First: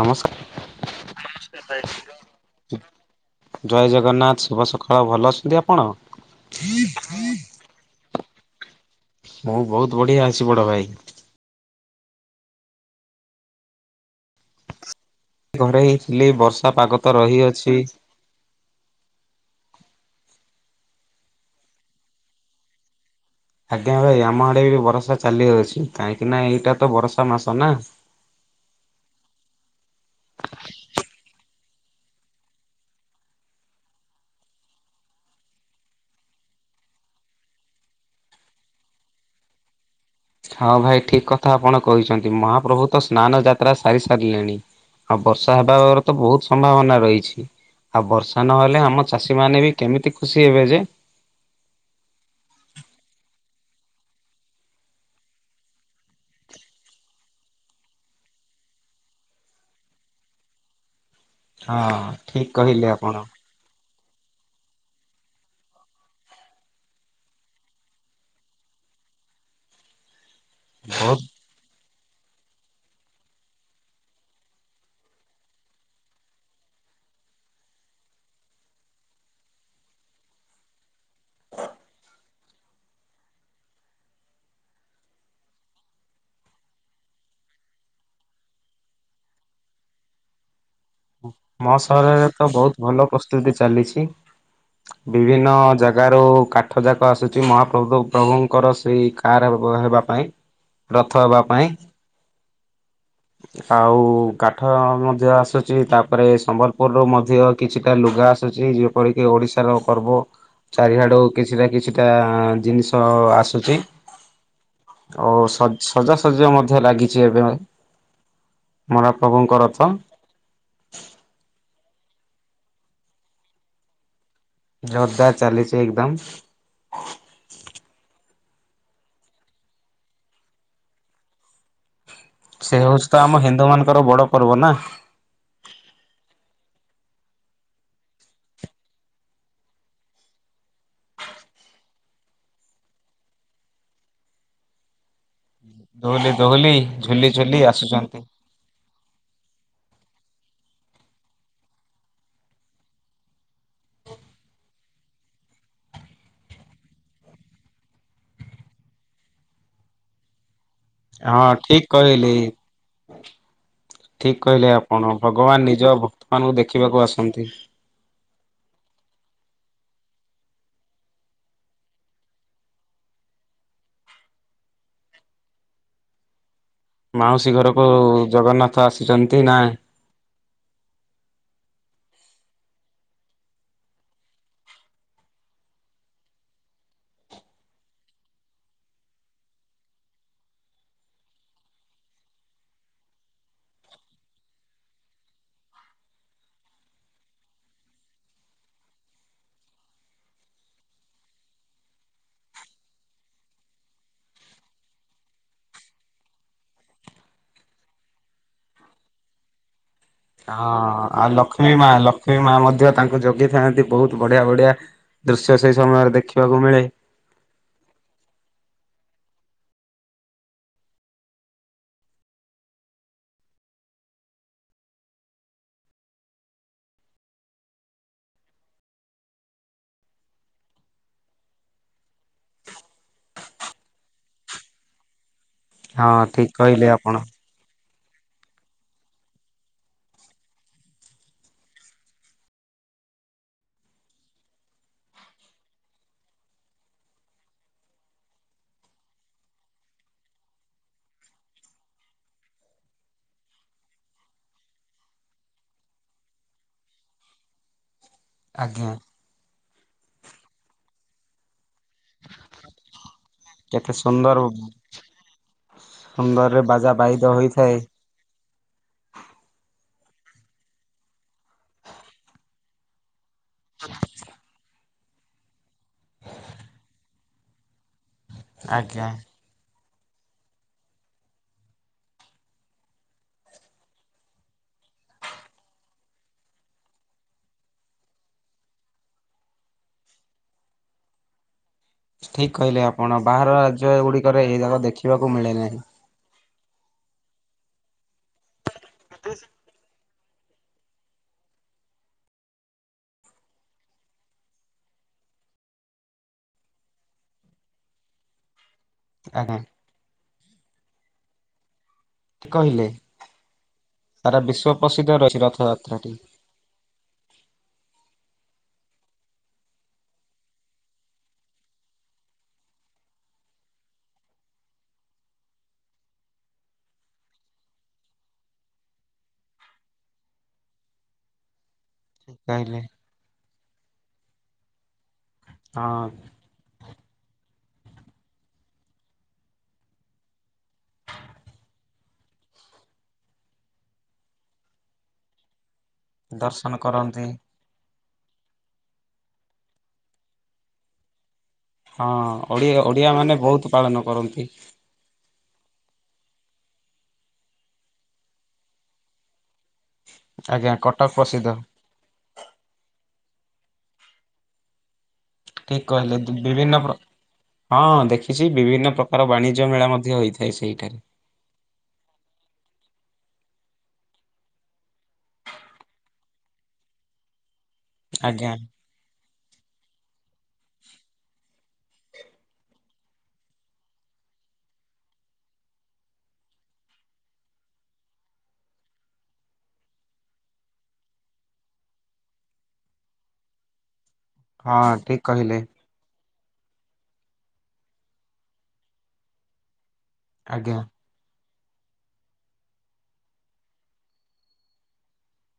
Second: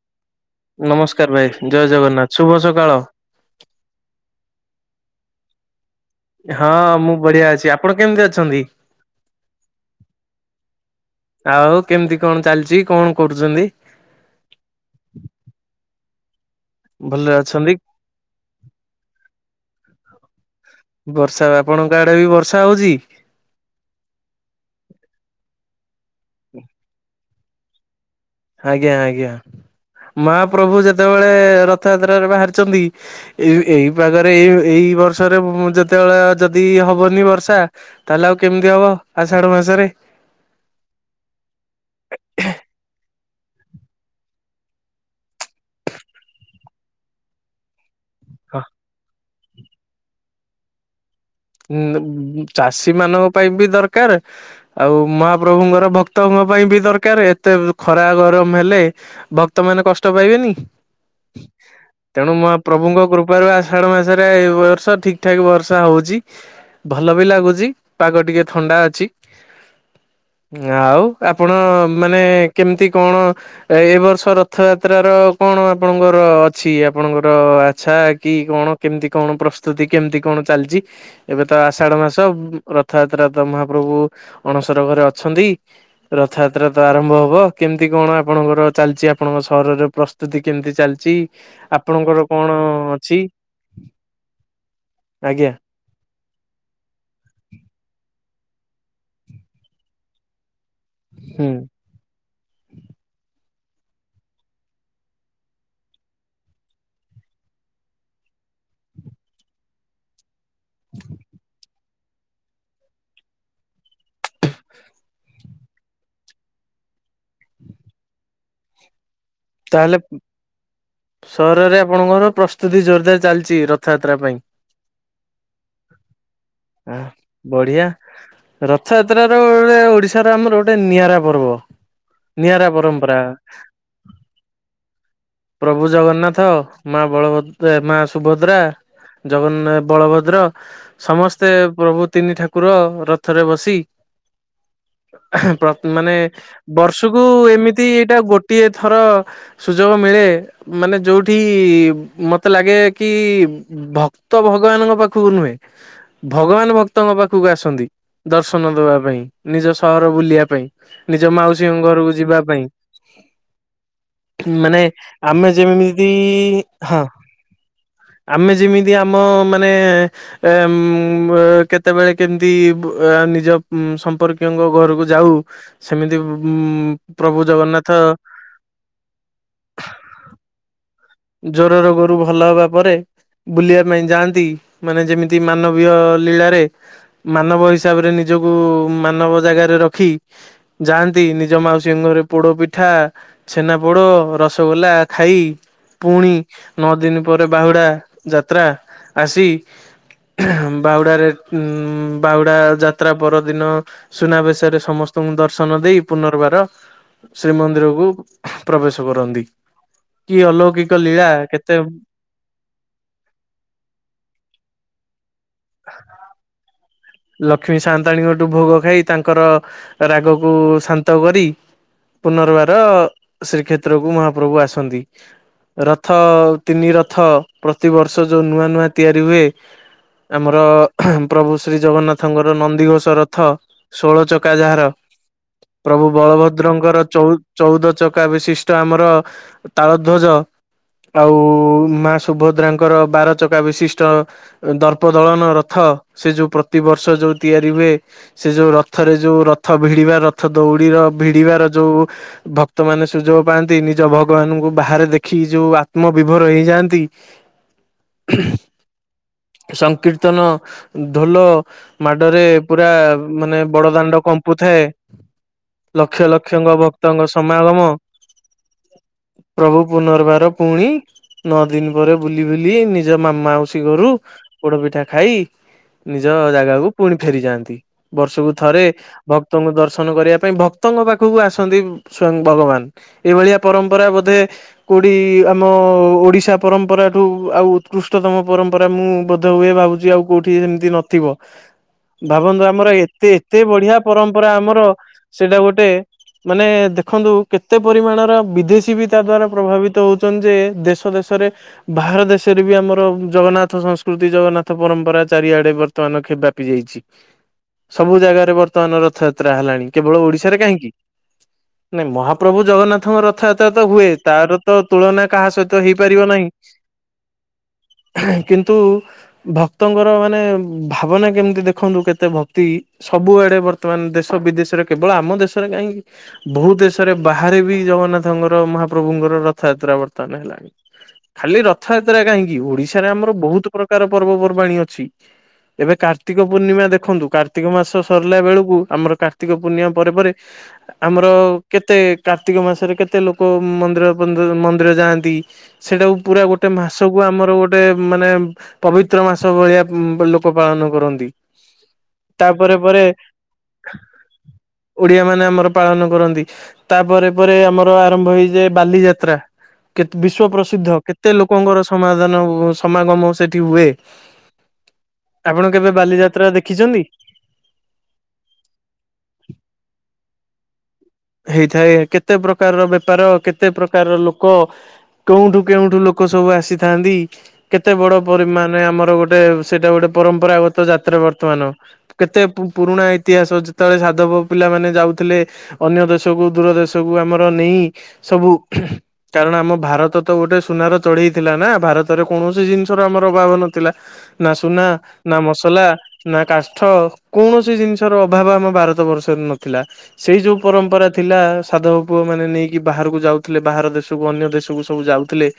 ନମସ୍କାର। ନମସ୍କାର ଭାଇ ଜୟ ଜଗନ୍ନାଥ ଶୁଭ ସକାଳ। ଜୟ ଜଗନ୍ନାଥ ଶୁଭ ସକାଳ ଭଲ ଅଛନ୍ତି ଆପଣ? ହଁ ମୁଁ ବଢିଆ ଅଛି ଆପଣ କେମିତି ଅଛନ୍ତି? ମୁଁ ବହୁତ ବଢିଆ ଆସି ବଡ ଭାଇ। ଆଉ କେମିତି କଣ ଚାଲିଛି କଣ କରୁଛନ୍ତି? ଘରେ ହେଇଥିଲି ବର୍ଷା ପାଗ ତ ଭଲରେ ଅଛନ୍ତି ରହିଅଛି। ବର୍ଷା ଆପଣଙ୍କ ଆଡେ ବି ବର୍ଷା ହଉଛି? ଆଜ୍ଞା ଭାଇ ଆମ ଆଡେ ବି ବର୍ଷା ଚାଲି ଅଛି କାହିଁକି ନା ଏଇଟା ତ ବର୍ଷା ମାସ ନା? ଆଜ୍ଞା ଆଜ୍ଞା ମାହା ପ୍ରଭୁ ଯେତେବେଳେ ରଥଯାତ୍ରାରେ ବାହାରିଛନ୍ତି ଏଇ ଏଇପାଗରେ ଏଇ ଏଇ ବର୍ଷରେ ବ ଯେତେବେଳେ ଯଦି ହବନି ବର୍ଷା ତାହେଲେ ଆଉ କେମିତି ହବ ଆଷାଢ ମାସ ରେ। ହଁ ଭାଇ ଠିକ୍ କଥା ଆପଣ କହିଛନ୍ତି ମହାପ୍ରଭୁ ତ ସ୍ନାନ ଯାତ୍ରା ସାରି ସାରିଲେଣି। ଆଉ ବର୍ଷା ହେବାର ତ ବହୁତ୍ ସମ୍ଭାବନା ରହିଛି। ଆଉ ବର୍ଷା ନହେଲେ ଆମ ଚାଷୀମାନେ ବି କେମିତି ଖୁସି ହେବେ ଯେ। ଉଁ ବ ଚାଷୀ ମାନଙ୍କ ପାଇଁ ବି ଦରକାର୍ ଆଉ ମହାପ୍ରଭୁଙ୍କର ଭକ୍ତଙ୍କ ପାଇଁ ବି ଦରକାର୍ ଏତେ ଖରା ଗରମ ହେଲେ ଭକ୍ତ ମାନ କଷ୍ଟ ପାଇବେନି ହଁ ତେଣୁ ଠିକ କହିଲେ ମହାପ୍ରଭୁଙ୍କ ଆପଣ କୃପାରୁ ଆସ ଆଷାଢ଼ ମାସରେ ଏ ବର୍ଷ ଠିକ୍ ଠାକ୍ ବର୍ଷା ହଉଛି। ଭଲ ବି ଲାଗୁଛି ପାଗ ଟିକେ ଥଣ୍ଡା ଅଛି। ଆଉ ବହୁତ ଆପଣ ମାନେ କେମିତି କଣ ଏ ବର୍ଷ ରଥଯାତ୍ର ର କଣ ଆପଣଙ୍କର ଅଛି ଆପଣଙ୍କର ଆଚ୍ଛା କି କଣ? କେମିତି କଣ ପ୍ରସ୍ତୁତି କେମିତି କଣ ଚାଲିଛି ଏବେ ତ ଆଷାଢ ମାସ ତବ ରଥଯାତ୍ରା ତ ମହାପ୍ରଭୁ ଅଣସର ଘରେ ଅଛନ୍ତି। ରଥଯାତ୍ରା ତ ଆରମ୍ଭ ହବ କେମିତି କଣ ଆପଣଙ୍କର ଚାଲିଛି ଆପଣଙ୍କ ସହରର ପ୍ରସ୍ତୁତି କେମିତି ଚାଲ ମୋ ସହରରେ ତ ବହୁତ୍ ଭଲ ଅଛି ପ୍ରସ୍ତୁତି ଚାଲିଛି। ବିଭିନ୍ନ ଆଜ୍ଞା ଜାଗାରୁ କା କାଠ ଯାକ ଆସୁଛି ମହାପ୍ରଭୁ ପ୍ରଭୁଙ୍କର ସେଇ କାର୍ ବ ହେବା ପାଇଁ। ରଥ ହେବା ହୁଁ ପାଇଁ ଆଉ କାଠ ମଧ୍ୟ ଆସୁ ଚି ତାପରେ ସମ୍ବଲପୁରରୁୁ ମଧ୍ୟ କିଛିଟା ଲୁଗା ଆସୁଛି ଯେପରିକି ଓଡିଶାର ପର୍ବ। ଚାରିହାଡୁ କିଛି ନା କିଛିଟା ଜିନିଷ ଆସୁଛି। [inaudible] ଓ ସଜ ସଜାସଜି ମଧ୍ୟ ଲାଗିଛି ଏବେ ମହାପ୍ରଭୁଙ୍କ ଥର। ତାହେଲେ ସହରରେ ଆପଣଙ୍କର ପ୍ରସ୍ତୁତି ଜୋରଦାର୍ ଚାଲିଛି ରଥଯାତ୍ରା ପାଇଁ। ଜୋରଦାର ଚାଲିଛି ଏକଦମ୍। ଆ ବଢିଆ। ରଥଯାତ୍ରା ର ଗୋଟେ ଓଡ଼ିଶାର ଆମର ଗୋଟିଏ ନିଆରା ପର୍ବ। ନିଆରା ପରମ୍ପରା। ଆମର ବଡ ପର୍ବ ନା? ପ୍ରଭୁ ଜଗନ୍ନାଥ ମା ବଳଭଦ ଏ ମା ସୁଭଦ୍ରା। ଜଗନ୍ନା ଏ ବଳଭଦ୍ର ସମସ୍ତେ ପ୍ରଭୁ ତିନି ଠାକୁର ରଥରେ ବସି ପ୍ର ମାନେ ଦୋହଲି ଦୋହଲି ବର୍ଷକୁ ଝୁଲି ଝୁଲି ଏମିତି ଏଇଟା ଆସୁଛନ୍ତି ଗୋ ଟିଏ ଥର ସୁଯୋଗ ମିଳେ ମାନେ ଯୋଉଠି ମତେ ଲାଗେ କି ଉଁ ଉଁ ଭକ୍ତ ଭଗବାନଙ୍କ ପାଖକୁ ନୁହେଁ ଭଗବାନ୍ ଭକ୍ତଙ୍କ ପାଖକୁ ଆସନ୍ତି ଦର୍ଶନ ଦବା ପାଇଁ ନିଜ ସହର ବୁଲିବା ପାଇଁ। ନିଜ ହଁ ଠିକ ମାଉସୀଙ୍କ ଘରକୁ କହିଲି ଯିବା ପାଇଁ ଠିକ କହିଲେ ମାନେ ଆପଣ ଆମେ ଯେମିତି ହଁ। ସମଥିଙ୍ଗ୍। ଆମେ ଯେମିତି ଆମ ମାନେ ଏ ଉଁ ବ କେତେବେଳେ କେମିତି ବ ନିଜ ଉଁ ସମ୍ପର୍ୟଙ୍କ ଘରକୁ ଯାଉ ସେମିତି ବୁ ଉଁ ମାଉସୀ ଘରକୁ ଜଗନ୍ନାଥ ଆସିଛନ୍ତି ନା ଜ୍ଵର ରୋଗରୁ ଭଲ ହବା ପରେ ବୁଲିବା ପାଇଁ ଯାଆନ୍ତି ମାନେ ଯେମିତି ମାନବୀୟ ଲୀଳାରେ ମାନବ ହିସାବରେ ନିଜକୁ ମାନବ ଜାଗାରେ ରଖି ଯାଆନ୍ତି ନିଜ ମାଉସୀ ଘରେ ପୋଡ ପିଠା ଛେନା ପୋଡ ରସଗୋଲା ଖାଇ ପୁଣି ନଅ ଦିନ ପରେ ବାହୁଡା ଯାତ୍ରା ଆସି ବାଉଡ଼ାରେ ବାଉଡ଼ା ଯାତ୍ରା ପରଦିନ ସୁନାବେଶରେ ସମସ୍ତଙ୍କୁ ଦର୍ଶନ ଦେଇ ପୁନର୍ବାର ଶ୍ରୀମନ୍ଦିରକୁ ପ୍ରବେଶ କରନ୍ତି କି ହଁ ଅଲୌକିକ ଲୀଳା ଆଉ ଲକ୍ଷ୍ମୀ କେତେ ମା ଲକ୍ଷ୍ମୀ ମା ମଧ୍ୟ ତାଙ୍କୁ ଜଗେଇଥାନ୍ତି ବହୁତ ବଢିଆ ବଢିଆ ଦୃଶ୍ୟ ସେଇ ସମୟରେ ଦେଖିବାକୁ ମିଳେ ଲକ୍ଷ୍ମୀ ସାଆନ୍ତାଣୀଙ୍କଠୁ ଭୋଗ ଖାଇ ତାଙ୍କର ରାଗକୁ ଶାନ୍ତ କରି ପୁନର୍ବାର ଶ୍ରୀକ୍ଷେତ୍ରକୁ ମହାପ୍ରଭୁ ଆସନ୍ତି। ରଥ ତିନି ରଥ ପ୍ରତିବର୍ଷ ଯୋଉ ନୂଆ ନୂଆ ତିଆରି ହୁଏ। ଆମର ପ୍ରଭୁ ସ ଶ୍ରୀ ଜଗନ୍ନାଥଙ୍କର ନନ୍ଦିଘୋଷ ରଥ ଷୋଳ ଚକା ଯାହାର ପ୍ରଭୁ ହଁ ଠିକ କହିଲେ ବଳଭଦ୍ରଙ୍କର ଆପଣ ଚ ଚଉଦ ଚକା ବିଶିଷ୍ଟ ଆମର ତାଳଧ୍ୱଜ ଆଉ ମା ସୁଭଦ୍ରାଙ୍କର ବାରଚକା ବିଶିଷ୍ଟ ଦର୍ପ ଦଳନ ରଥ ସେ ଯୋଉ ପ୍ରତିବର୍ଷ ଯୋଉ ତିଆରି ହୁଏ। ସେ ଯୋଉ ରଥରେ ଯୋଉ ରଥ ଭିଡିବା ରଥ ଦଉଡିର ଭିଡିବାର ଯୋଉ ଭକ୍ତ ମାନେ ସୁଯୋଗ ପାଆନ୍ତି ନିଜ ଭଗବାନଙ୍କୁ ବାହାରେ ଦେଖି ଯୋଉ ଆତ୍ମ ବିିଭୋର ହେଇଯାଆନ୍ତି ଉ ହୁ ଆଜ୍ଞା ସଂକୀର୍ତ୍ତନ ଢୋଲ ମାଡରେ ପୁରା ମାନେ କେତେ ବଡ ଦାଣ୍ଡ ସୁନ୍ଦର କମ୍ପୁଥାଏ। ଲକ୍ଷ ସୁନ୍ଦରରେ ଲକ୍ଷଙ୍କ ବାଜା ବାଇଦ ଭକ୍ତଙ୍କ ହୋଇଥାଏ ସମାଲମ ପ୍ରଭୁ ପୁନର୍ବାର ପୁଣି ନଅ ଦିନ ପରେ ବୁଲି ବୁଲି ନିଜ ମାମା ମାଉସି ଘରୁ ପୋଡ ପିଠା ଖାଇ ନିଜ ଜାଗାକୁ ପୁଣି ଫେରିଯାଆନ୍ତି ବର୍ଷକୁ ଥରେ ଆଜ୍ଞା। ଭ ଭକ୍ତଙ୍କୁ ଦର୍ଶନ କରିବା ପାଇଁ ଭକ୍ତଙ୍କ ପାଖକୁ ଆସନ୍ତି ସ୍ଵୟଂ ଭଗବାନ ଏଇଭଳିଆ ପରମ୍ପରା ବୋଧେ କୋଉଠି ଆମ ଓଡିଶା ପରମ୍ପରାଠୁ ଆଉ ଉତ୍କୃଷ୍ଟତମ ପରମ୍ପରା ମୁଁ ବଧ ହୁଏ ଭାବୁ ଆଉ କୋଉଠି ସେମତି ନଥିବ ଠିକ ଭାବନ୍ତୁ କହିଲେ ଆମର ଆପଣ ଏତେ ବାହାର ଏତେ ରାଜ୍ୟ ବଢିଆ ଗୁଡିକରେ ପରମ୍ପରା ଏଇ ଯାକ ଆମର ଦେଖିବାକୁ ମିଳେ ସେଇଟା ନାହିଁ ଗୋଟେ ମାନେ ଦେଖନ୍ତୁ କେତେ ପରିମାଣର ବିଦେଶୀ ବି ତା ଦ୍ଵାରା ପ୍ରଭାବିତ ହଉ ନ୍ତି ଯେ ଦେଶ ଦେଶରେ ବାହାର ଦେଶରେ ବି ଆମର ଜଗନ୍ନାଥ ସଂସ୍କୃତି ଜଗନ୍ନାଥ ପରମ୍ପରା ଚାରିଆ ବର୍ତ୍ତମାନବାପି ଯାଇଛି ସବୁ ଜାଗାରେ ବର୍ତ୍ତମାନ ରଥଯାତ୍ରା ଆଜ୍ଞା। ହେଲାଣି କେବଳ ଓଡିଶାରେ କାହିଁକି ନାଇଁ ମହାପ୍ରଭୁ କହିଲେ ଜଗନ୍ନାଥଙ୍କ ରଥଯାତ୍ରା ତ ହୁଏ ସାରା ତାର ବିଶ୍ଵ ତ ପ୍ରସିଦ୍ଧ ତୁଳନା ରହିଛି କାହା ସହିତ ରଥଯାତ୍ରାଟି ହେଇପାରିବ ନାହିଁ। କିନ୍ତୁ ଭକ୍ତଙ୍କର ମାନେ ଭାବନା କେମିତି ଦେଖନ୍ତୁ କେତେ ଭକ୍ତି ସବୁଆଡେ ବର୍ତ୍ତମାନ ଦେଶ ବିଦେଶରେ କେବଳ ଆମ ଦେଶରେ କାହିଁକି ବହୁତ ଦେଶରେ ବାହାରେ ବି ଜଗନ୍ନାଥଙ୍କର ମହାପ୍ରଭୁଙ୍କର ରଥଯାତ୍ରା ବର୍ତ୍ତମାନ ହେଲାଣି ଖାଲି ରଥଯାତ୍ରା କାହିଁକି କହିଲେ ଓଡିଶାରେ ଆମର ବହୁତ ପ୍ରକାର ପର୍ବପର୍ବାଣୀ ଅଛି। ଏବେ ହଁ କାର୍ତ୍ତି କ ପୂର୍ଣ୍ଣିମା ଦେଖନ୍ତୁ କାର୍ତ୍ତିକ ମାସ ସରିଲା ବେଳକୁ ଆମର କାର୍ତ୍ତିକ ପୂର୍ଣ୍ଣିମା ପରେ ପରେ ଆମର କେତେ କାର୍ତ୍ତିକ ମାସରେ କେତେ ଲୋକ ମନ୍ଦିର ପନ୍ଦ ମନ୍ଦିର ଯାଆନ୍ତି। ସେଇଟାକୁ ପୁରା ଗୋଟେ ଦର୍ଶନ ମାସକୁ କରନ୍ତି ଆମର ଗୋଟେ ମାନେ ପବିତ୍ର ମାସ ଭଳିଆ ହୁଁ ପା ଲୋକ ପାଳନ କରନ୍ତି। ହଁ ତାପରେ ଓଡ଼ିଆ ଓଡ଼ିଆମାନେ ବହୁତୁ ପାଳନ କରନ୍ତି। ଓଡ଼ିଆ ମାନେ ଆମର ପାଳନ କରନ୍ତି ତାପରେ ପରେ ଆମର ଆରମ୍ଭ ହେଇଯାଏ ବାଲିଯାତ୍ରା। କେତ୍ ବିଶ୍ଵ ଆଜ୍ଞା ପ୍ରସିଦ୍ଧ କଟକ କେତେ ପ୍ରସିଦ୍ଧ ଲୋକଙ୍କର ସମାଧାନ ସମାଗମ ସେଠି ହୁଏ ଆପଣ ଠିକ୍ କେବେ କହିଲେ ବାଲିଯାତ୍ରା ବିଭିନ୍ନ ପ୍ର ଦେଖିଛନ୍ତି? ହଁ ଦେଖିଛି ବିଭିନ୍ନ ପ୍ରକାର ବାଣିଜ୍ୟ ମେଳା ମଧ୍ୟ ହୋଇଥାଏ ସେଇଠାରେ। ହେଇଥାଏ କେତେ ପ୍ରକାରର ବେପାର କେତେ ପ୍ରକାରର ଲୋକ କଉଠୁଁ କେଉଁଠୁ ଲୋକ ସବୁ ଆସିଥାଆନ୍ତି କେତେ ବଡ଼ ଆଜ୍ଞା। ପରିମାଣରେ ଆମର ଗୋ ଟେ ସେଇଟା ଗୋଟେ ପରମ୍ପରାଗତ ଯାତ୍ରା ବର୍ତ୍ତମାନ। କେତେ ପୁ ପୁରୁଣା ଇତିହାସ ଯେତେବେଳେ ସାଧବ ପିଲା ମାନେ ଯାଉଥିଲେ ଅନ୍ୟ ଦେଶକୁ ଦୂର ଦେଶକୁ ଆମର ନେଇ। ସବୁ କାରଣ ଆମ ଭାରତ ତ ଗୋଟେ ସୁନାର ଚଢେଇଥିଲା ନା ଭାରତରେ କୌଣସି ଜିନିଷର ଆମର ଅଭାବ ନଥିଲା ନା ସୁନା ହଁ ଠିକ ନା କହିଲେ ମସଲା ନା କାଠ କୌଣସି ଜିନିଷର ଅଭାବ ଆମ ଭାରତ ବର୍ଷରେ ନଥିଲା ସେଇ ଯୋଉ ଆଜ୍ଞା ପରମ୍ପରା ଥିଲା ସାଧବ ପୁଅ ମାନେ ନେଇକି ବାହାରକୁ ଯାଉଥିଲେ ବାହାର ଦେଶକୁ ଅନ୍ୟ ଦେଶକୁ ସବୁ ଯାଉଥିଲେ।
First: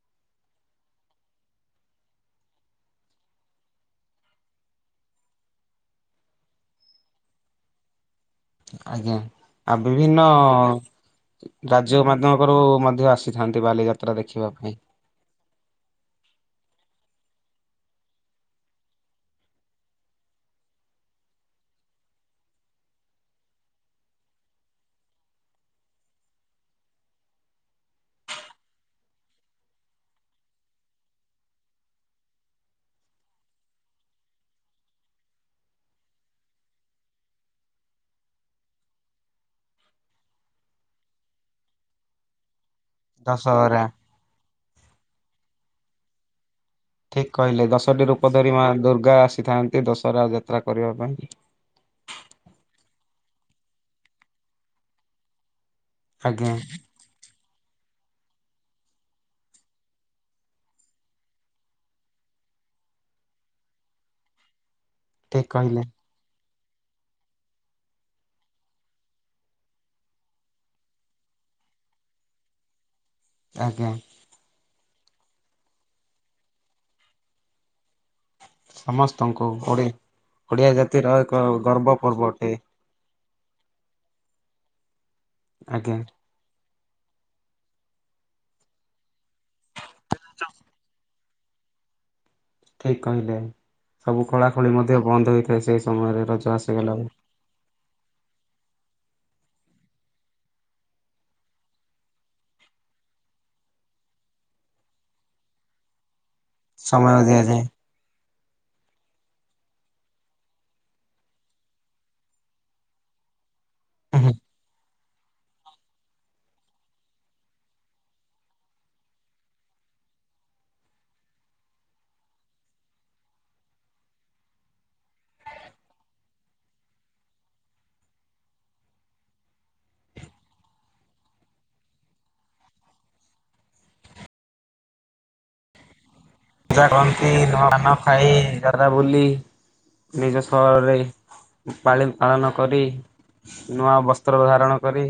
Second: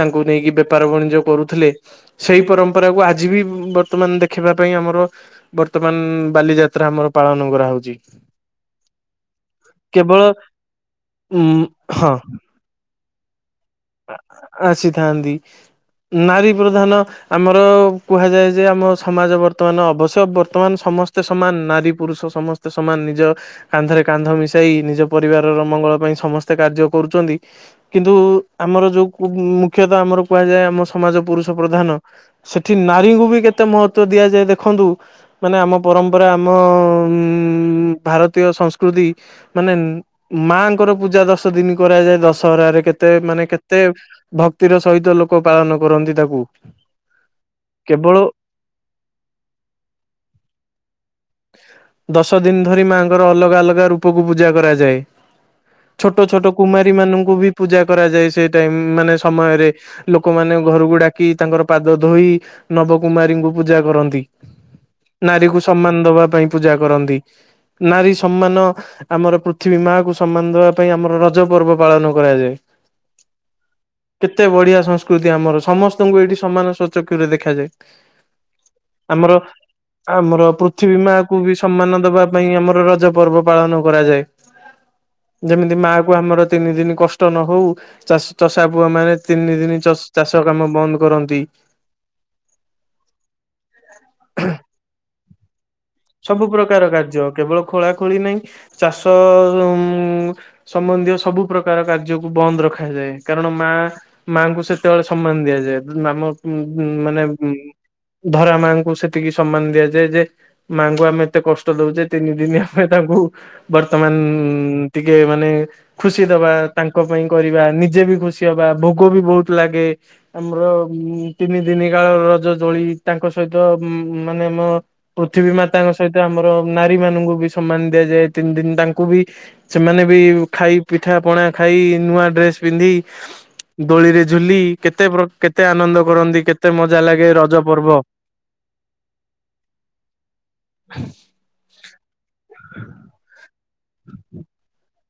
ତାଙ୍କୁ ନେଇକି ବେପାର ବାଣିଜ୍ୟ କରୁଥିଲେ ସେଇ ପରମ୍ପରାକୁ ଆଜି ବି ବର୍ତ୍ତମାନ ଦେଖିବା ପାଇଁ ଆମର ବର୍ତ୍ତମାନ ବାଲିଯାତ୍ରା ଆମର ପାଳନ କରାହଉଛି। ଆଜ୍ଞା ଆଉ କେବଳ ବିଭିନ୍ନ ଉ ରାଜ୍ୟ ହଁ ମାଧ୍ୟମଙ୍କ ରୁ ମଧ୍ୟ ଆସ ଥାନ୍ତି ବାଲିଯା ଆସିଥାନ୍ତି। ନାରୀ ପ୍ରଧାନ ଆମର କୁହାଯାଏ ଯେ ଆମ ସମାଜ ବର୍ତ୍ତମାନ ଅବଶ୍ୟ ବର୍ତ୍ତମାନ ସମସ୍ତେ ସମାନ ନାରୀ ପୁରୁଷ ସମସ୍ ସ୍ତେ ସମାନ ନିଜ କାନ୍ଧରେ କାନ୍ଧ ମିଶାଇ ନିଜ ପରିବାରର ମଙ୍ଗଳ ପାଇଁ ସମସ୍ତେ କାର୍ଯ୍ୟ କରୁଛନ୍ତି କିନ୍ତୁ ଆମର ଯୋଉ ମୁଖ୍ୟତଃ ଆମର କୁହାଯାଏ ଆମ ସମାଜ ପୁରୁଷ ପ୍ରଧାନ ସେଠି ନାରୀଙ୍କୁ ବି କେତେ ମହତ୍ତ୍ଵ ଦିଆଯାଏ ଦେଖନ୍ତୁ ମାନେ ଆମ ପରମ୍ପରା ଆମ ଭାରତୀୟ ସଂସ୍କୃତି ମାନେ ମାଙ୍କର ପୂଜା ଦଶ ଦିନି କରାଯାଏ ଦଶହରାରେ କେତେ ମାନେ କେତେ ଦଶହରା ଭକ୍ତିର ସହିତ ଲୋକ ପାଳନ କରନ୍ତି ତାକୁ ଠିକ୍ କହିଲେ ଦଶଟି କେବଳ ରୂପ ଧରି ମା ଦୁର୍ଗା ଆସିଥାନ୍ତି ଦଶହରା ଯାତ୍ରା କରିବା ପାଇଁ। ଦଶ ଦିନ ଧରି ମାଆଙ୍କର ଅଲଗା ଅଲଗା ରୂପକୁ ପୂଜା କରାଯାଏ। ଛୋଟ ଛୋଟ ଆଜ୍ଞା କୁମାରୀ ମାନଙ୍କୁ ବି ପୂଜା କରାଯାଏ ସେ ଟାଇମ ମାନେ ସମୟରେ ଲୋକମାନେ ଘରକୁ ଡାକି ତାଙ୍କର ପାଦ ଧୋଇ ନବ କୁମାରୀଙ୍କୁ ପୂଜା କରନ୍ତି। ଠିକ ନାରୀକୁ କହିଲେ ସମ୍ମାନ ଦବା ପାଇଁ ପୂଜା କରନ୍ତି ନାରୀ ସମ୍ମାନ ଆମର ପୃଥିବୀ ମା କୁ ସମ୍ମାନ ଦବା ପାଇଁ ଆମର ରଜ ପର୍ବ ପାଳନ କରାଯାଏ। ଆଜ୍ଞା। କେତେ ବଢ଼ିଆ ସଂସ୍କୃତି ଆମର ସମସ୍ତଙ୍କୁ ଏଇଠି ସମାନ ସଚକ୍ଷୁ ରେ ଦେଖାଯାଏ। ଆମର ସମସ୍ତଙ୍କୁ ଓଡି ଆମର ଓଡିଆ ପୃଥିବୀ ମା ଜାତିର ଏକ କୁ ବି ଗର୍ବ ସମ୍ମାନ ପର୍ବ ଦବା ଅଟେ ପାଇଁ ଆମର ରଜ ପର୍ବ ପାଳନ କରାଯାଏ। ଯେମିତି ମା ଆଜ୍ଞା। କୁ ଆମର ତିନି ଦିନ କଷ୍ଟ ନ ହଉ ଚାଷ ଚଷା ପୁଅ ମାନେ ତିନି ଦିନ ଚାଷ କାମ ବନ୍ଦ କରନ୍ତି। ଠିକ୍ କହିଲେ ସବୁ ଖୋଳାଖୋଳି ମଧ୍ୟ ବନ୍ଦ ହୋଇଥାଏ ସେହି ସମୟରେ ସବୁ ରଜ ପ୍ରକାର ଆସିଗଲା କାର୍ଯ୍ୟ କେବଳ ଖୋଳା ଖୋଳି ନାଇଁ ଚାଷ ହୁଁ ସମ୍ବନ୍ଧୀୟ ସବୁ ପ୍ରକାର କାର୍ଯ୍ୟକୁ ବନ୍ଦ ରଖା ଖାଯାଏ କାରଣ ମା ମାଆଙ୍କୁ ସେତେବେଳେ ସମ୍ମାନ ଦିଆଯାଏ [unintelligible] ନାମ ଉଁ ଉଁ ମାନେ ସମୟ ଉଁ ଦିଆଯାଏ। ଧରା ମାଙ୍କୁ ସେତିକି ସମ୍ମାନ ଦିଆଯାଏ ଯେ ମାଙ୍କୁ ଆମେ ଏତେ କଷ୍ଟ ଦଉଚେ ତିନି ଦିନି ଆମେ ତାଙ୍କୁ ବର୍ତ୍ତମାନ ଟିକେ ମାନେ ଖୁସି ଦବା ତାଙ୍କ ପାଇଁ କରିବା। ନିଜେ ବି ଖୁସି ହବା ଭୋଗ ବି ବୋହୁତ ଲାଗେ। ଆମର ଉଁ ତିନି ଦିନି କାଳ ରଜ ଜୋଳି ତାଙ୍କ ସହିତ ଉଁ ମାନେ ଆମ ପୃଥିବୀ ମାତାଙ୍କ ସହିତ ଆମର ନାରୀମାନୁଙ୍କୁ ବି ସମ୍ମାନ ଦିଆଯାଏ ତିନି ଦିନ ତାଙ୍କୁ ବି ସେମାନେ ବି ଖାଇ ପିଠା ପଣା ଖାଇ ନୂଆ ଡ୍ରେସ୍ ପିନ୍ଧି ଦୋଳିରେ ଝୁଲି କେତେ ପ୍ର କେତେ ଆନନ୍ଦ କରନ୍ତି କେ ପୂଜା କରନ୍ତି ନୂଆ ପାନ ଖାଇ ଯାତ୍ରା ବୁଲି ନିଜ ସହରରେ ପାଳି ପାଳନ କରି ନୂଆ ବସ୍ତ୍ର ଧାରଣ କରି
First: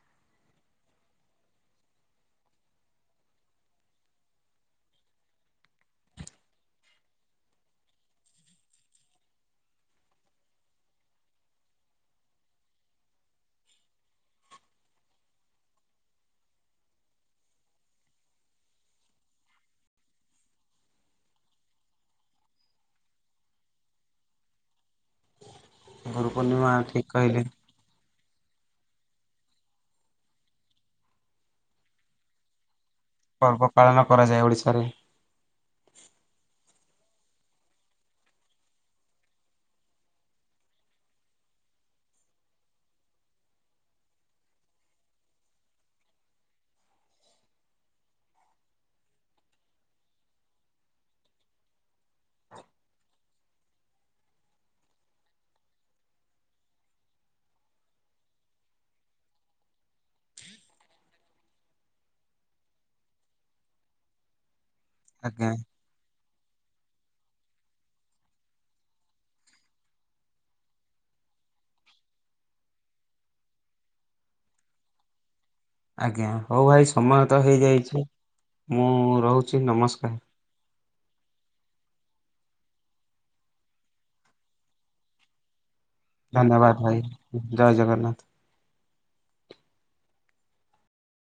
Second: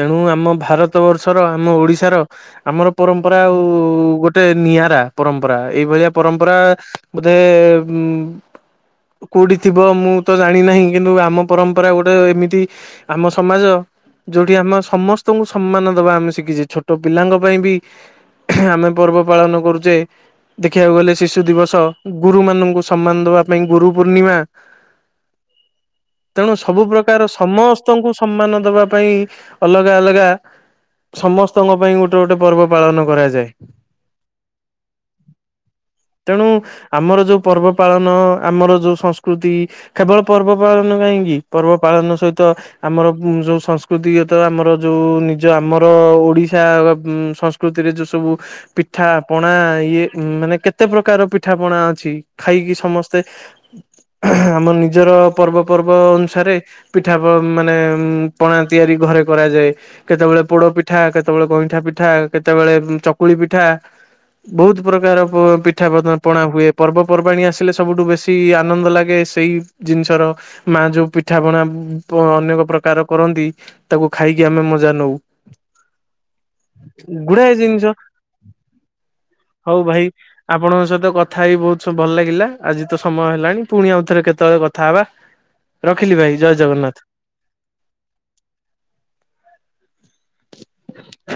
ତେଣୁ ଆମ ଭାରତ ବର୍ଷର ଆମ ଓଡିଶାର ଆମର ପରମ୍ପରା ଆଉ ଗୋଟେ ନିଆରା ପରମ୍ପରା ଏଇ ଭଳିଆ ପରମ୍ପରା ବୋଧେ ଉଁ କୋଉଠି ଥିବ ମୁଁ ତ ଜାଣି ନାହିଁ କିନ୍ତୁ ଆମ ପରମ୍ପରା ଗୋଟେ ଏମିତି ଆମ ସମାଜ ଯୋଉଠି ଆମ ସମସ୍ତଙ୍କୁ ସମ୍ମାନ ଦବା ଆମେ ଶିଖିଚେ ଛୋଟ ପିଲାଙ୍କ ପାଇଁ ବି ଆମେ ପର୍ବ ପାଳନ କରୁଚେ। ଦେଖିବାକୁ ଗଲେ ଶିଶୁ ଦିବସ ଗୁରୁମାନଙ୍କୁ ସମ୍ମାନ ଦବା ପାଇଁ ଗୁରୁ ପୂର୍ଣ୍ଣିମା ଗୁରୁ ତେଣୁ ପୂର୍ଣ୍ଣିମା ସବୁ ଠିକ୍ ପ୍ରକାର କହିଲେ ସମସ୍ତଙ୍କୁ ସମ୍ମାନ ଦବା ପାଇଁ ଅଲଗା ଅଲଗା ସମସ୍ତଙ୍କ ପାଇଁ ଗୋଟେ ଗୋଟେ ପର୍ବ ପାଳନ କରାଯ୍ ପର୍ବ ପାଳନ କରାଯାଏ ଓଡିଶାରେ। ତେଣୁ ଆମର ଯୋଉ ପର୍ବ ପାଳନ ଆମର ଯୋଉ ସଂସ୍କୃତି କେବଳ ପର୍ବ ପାଳନ କାହିଁକି ପର୍ବ ପାଳନ ସହିତ ଆମର ଉଁ ଯୋଉ ସଂସ୍ କୃତିଗତ ଆମର ଯୋଉ ନିଜ ଆମର ଓଡିଶା ଉଁ ସଂସ୍କୃତିରେ ଯୋଉ ସବୁ ପିଠା ପଣା ଇଏ ଉଁ ମାନେ କେତେ ପ୍ରକାର ପିଠା ପଣା ଅଛି। ଖାଇକି ସମସ୍ତେ ଆମ ନିଜର ପର୍ବ ପର୍ବ ଅନୁସାରେ ପିଠା ପ ମାନେ ଉଁ ପଣା ତିଆରି ଘରେ କରାଯାଏ। କେତେବେଳେ ପୋଡ ପିଠା କେତେବେଳେ ଗଇଁଠା ପିଠା କେତେବେଳେ ଉଁ ଚକୁଳି ପିଠା ବୋହୁତୁ ପ୍ରକାର ପୋ ଆଜ୍ଞା ପି ପିଠା [unintelligible] ପଣା ହୁଏ ପର୍ବପର୍ବାଣି ଆସିଲେ ସବୁଠୁ ବେଶୀ ଆନନ୍ଦ ଲାଗେ ସେଇ ଜିନିଷର ମା ଯୋଉ ପିଠାପଣା ଉଁ ପ ଅନେକ ପ୍ରକାର କରନ୍ତି। ତବୁ ଖାଇକି ଆମେ ମଜା ନଉ। ଆଜ୍ଞା ହଉ ଭାଇ ସମୟ ତ ଗୁଡାଏ ଜିନିଷ ହେଇଯାଇଛି ମୁଁ ରହୁଛି ହଉ ଭାଇ ନମସ୍କାର। ଆପଣଙ୍କ ସହିତ କଥା ହେଇ ବୋହୁତ ସ ଭଲ ଲାଗିଲା ଆଜି ତ ସମୟ ହେଲାଣି ପୁଣି ଆଉଥରେ କେତେବେଳେ କଥା ହବା। ରଖିଲି ଭାଇ ଜୟ ଧନ୍ୟବାଦ ଜଗନ୍ନାଥ। ଭାଇ ଉଁ ଜୟ ଜଗନ୍ନାଥ।